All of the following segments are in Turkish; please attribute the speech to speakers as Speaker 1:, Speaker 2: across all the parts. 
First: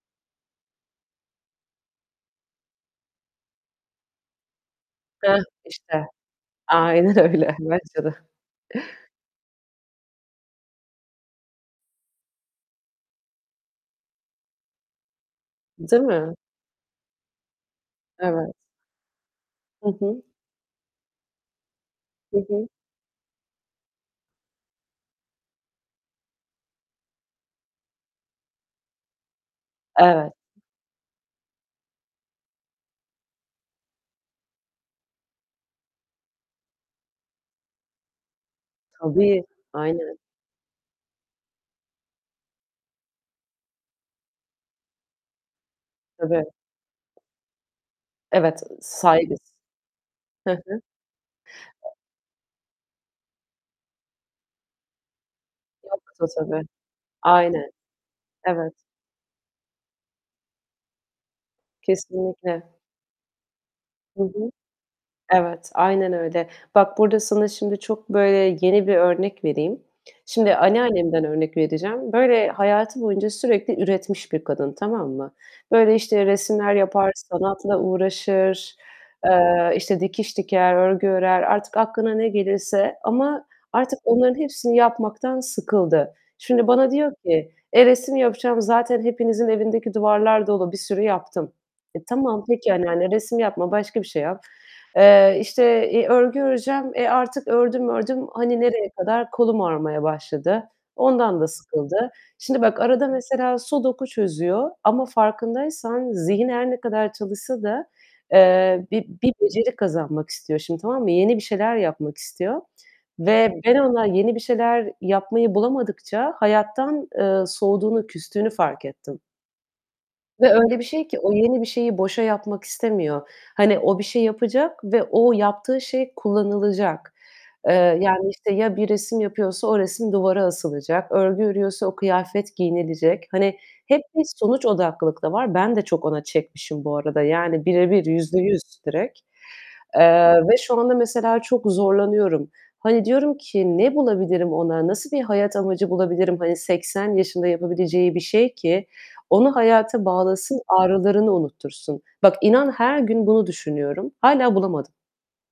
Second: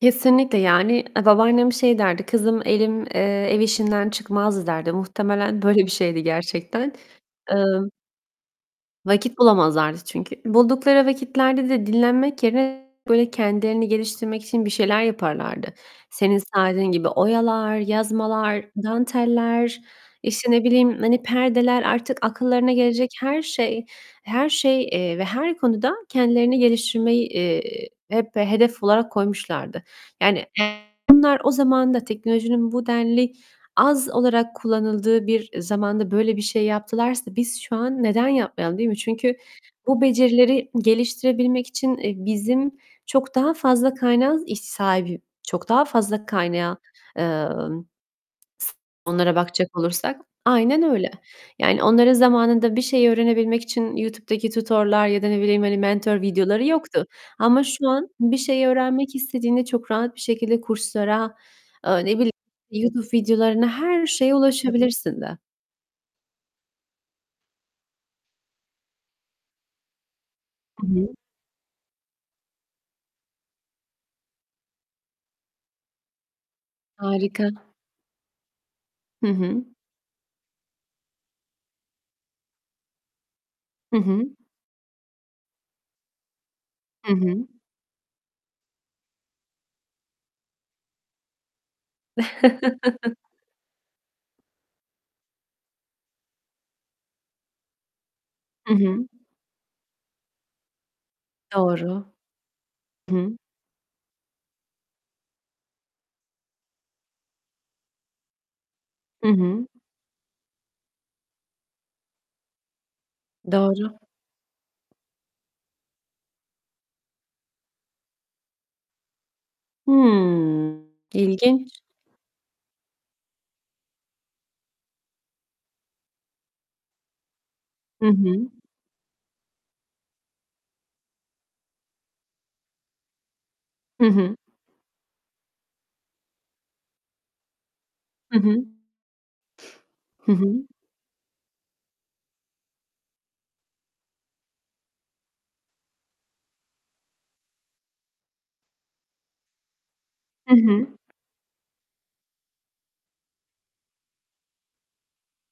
Speaker 1: Kesinlikle yani, eee, babaannem şey derdi: "Kızım elim, eee, ev işinden çıkmazdı." derdi.
Speaker 2: Heh,
Speaker 1: Muhtemelen böyle bir
Speaker 2: işte,
Speaker 1: şeydi gerçekten.
Speaker 2: aynen öyle,
Speaker 1: Emm
Speaker 2: bence de.
Speaker 1: Vakit bulamazlardı çünkü. Buldukları vakitlerde de dinlenmek yerine böyle kendilerini geliştirmek için bir şeyler yaparlardı.
Speaker 2: Değil mi?
Speaker 1: Senin saydığın gibi oyalar,
Speaker 2: Evet.
Speaker 1: yazmalar, danteller,
Speaker 2: Hı hı.
Speaker 1: işte, ne bileyim, hani, perdeler artık
Speaker 2: Hı hı.
Speaker 1: akıllarına gelecek her şey her şey, eee, ve her konuda kendilerini geliştirmeyi, eee, hep ve hedef olarak koymuşlardı.
Speaker 2: Evet.
Speaker 1: Yani bunlar o zamanda teknolojinin bu denli, az olarak kullanıldığı bir, eee, zamanda böyle bir şey yaptılarsa biz şu an neden yapmayalım, değil mi? Çünkü
Speaker 2: Tabii,
Speaker 1: bu
Speaker 2: aynen.
Speaker 1: becerileri geliştirebilmek için, eee, bizim çok daha fazla kaynağımız iş sahibi çok daha fazla
Speaker 2: Tabii.
Speaker 1: kaynayan, emm,
Speaker 2: Evet,
Speaker 1: sı onlara
Speaker 2: sahibiz.
Speaker 1: bakacak olursak
Speaker 2: Hı
Speaker 1: Aynen öyle yani.
Speaker 2: hı.
Speaker 1: Onların zamanında bir şeyi öğrenebilmek için YouTube'daki tutor'lar ya da ne bileyim hani mentor
Speaker 2: Yoktu tabii.
Speaker 1: videoları yoktu ama
Speaker 2: Aynen.
Speaker 1: şu an bir şeyi
Speaker 2: Evet.
Speaker 1: öğrenmek istediğinde çok rahat bir şekilde kurslara, eee, ne bileyim,
Speaker 2: Kesinlikle.
Speaker 1: YouTube videolarına, her
Speaker 2: Hı
Speaker 1: şeye
Speaker 2: hı.
Speaker 1: ulaşabilirsin de.
Speaker 2: Evet, aynen öyle. Bak, burada sana şimdi çok böyle yeni bir örnek vereyim. Şimdi
Speaker 1: I hı.
Speaker 2: anneannemden örnek vereceğim. Böyle hayatı boyunca sürekli üretmiş bir kadın, tamam mı? Böyle, işte, resimler yapar,
Speaker 1: Harika.
Speaker 2: sanatla uğraşır,
Speaker 1: Hı hı.
Speaker 2: eee, işte, dikiş diker, örgü örer, artık aklına ne gelirse ama
Speaker 1: Hı
Speaker 2: artık
Speaker 1: hı.
Speaker 2: onların hepsini yapmaktan sıkıldı. Şimdi bana diyor
Speaker 1: Hı hı.
Speaker 2: ki "E, resim yapacağım, zaten hepinizin evindeki duvarlar dolu, bir sürü yaptım." E, tamam, peki, anneanne resim yapma, başka bir şey yap. Eee, işte, i örgü öreceğim, e, artık ördüm ördüm, hani
Speaker 1: Hı
Speaker 2: nereye
Speaker 1: hı.
Speaker 2: kadar kolum ağrımaya başladı. Ondan da
Speaker 1: Doğru.
Speaker 2: sıkıldı. Şimdi bak, arada
Speaker 1: Hı.
Speaker 2: mesela sudoku çözüyor ama farkındaysan zihnen her ne kadar çalışsa da, eee, bi
Speaker 1: I
Speaker 2: bir
Speaker 1: hı.
Speaker 2: beceri kazanmak istiyor şimdi, tamam mı? Yeni bir şeyler yapmak istiyor ve ben
Speaker 1: Doğru.
Speaker 2: ona yeni bir şeyler yapmayı bulamadıkça hayattan, eee, soğuduğunu, küstüğünü fark ettim. Ve öyle bir
Speaker 1: Hımm,
Speaker 2: şey ki o yeni bir
Speaker 1: ilginç.
Speaker 2: şeyi boşa yapmak istemiyor. Hani o bir şey yapacak ve o yaptığı şey kullanılacak. Eee,
Speaker 1: Hı
Speaker 2: yani,
Speaker 1: hı.
Speaker 2: işte, ya bir resim yapıyorsa o resim duvara asılacak. Örgü örüyorsa o kıyafet giyinilecek. Hani hep
Speaker 1: Hı
Speaker 2: bir
Speaker 1: hı.
Speaker 2: sonuç odaklılık da var. Ben de çok ona çekmişim bu arada. Yani birebir,
Speaker 1: Hı
Speaker 2: yüzde
Speaker 1: hı.
Speaker 2: yüz direkt,
Speaker 1: Hı
Speaker 2: eee, ve
Speaker 1: hı.
Speaker 2: şu anda mesela çok zorlanıyorum. Hani diyorum ki "Ne bulabilirim ona? Nasıl bir hayat amacı bulabilirim?" Hani 80 yaşında yapabileceği bir şey ki onu hayata
Speaker 1: I
Speaker 2: bağlasın,
Speaker 1: hı.
Speaker 2: ağrılarını unuttursun. Bak inan her gün bunu düşünüyorum. Hâlâ bulamadım.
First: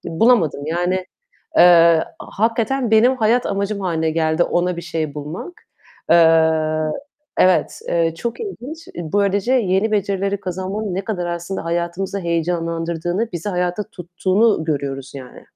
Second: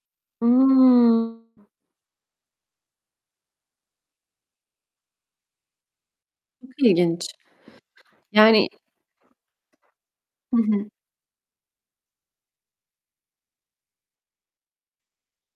Speaker 2: Bulamadım yani,
Speaker 1: Hımm.
Speaker 2: eee, a hakikaten benim hayat amacım hâline geldi ona bir şey bulmak.
Speaker 1: [unintelligible]
Speaker 2: Eee
Speaker 1: İlginç.
Speaker 2: Evet, eee, çok
Speaker 1: Yani
Speaker 2: ilginç. Böylece yeni becerileri
Speaker 1: Hı hı.
Speaker 2: kazanmanın ne kadar aslında hayatımızı heyecanlandırdığını, bizi hayatta tuttuğunu görüyoruz yani.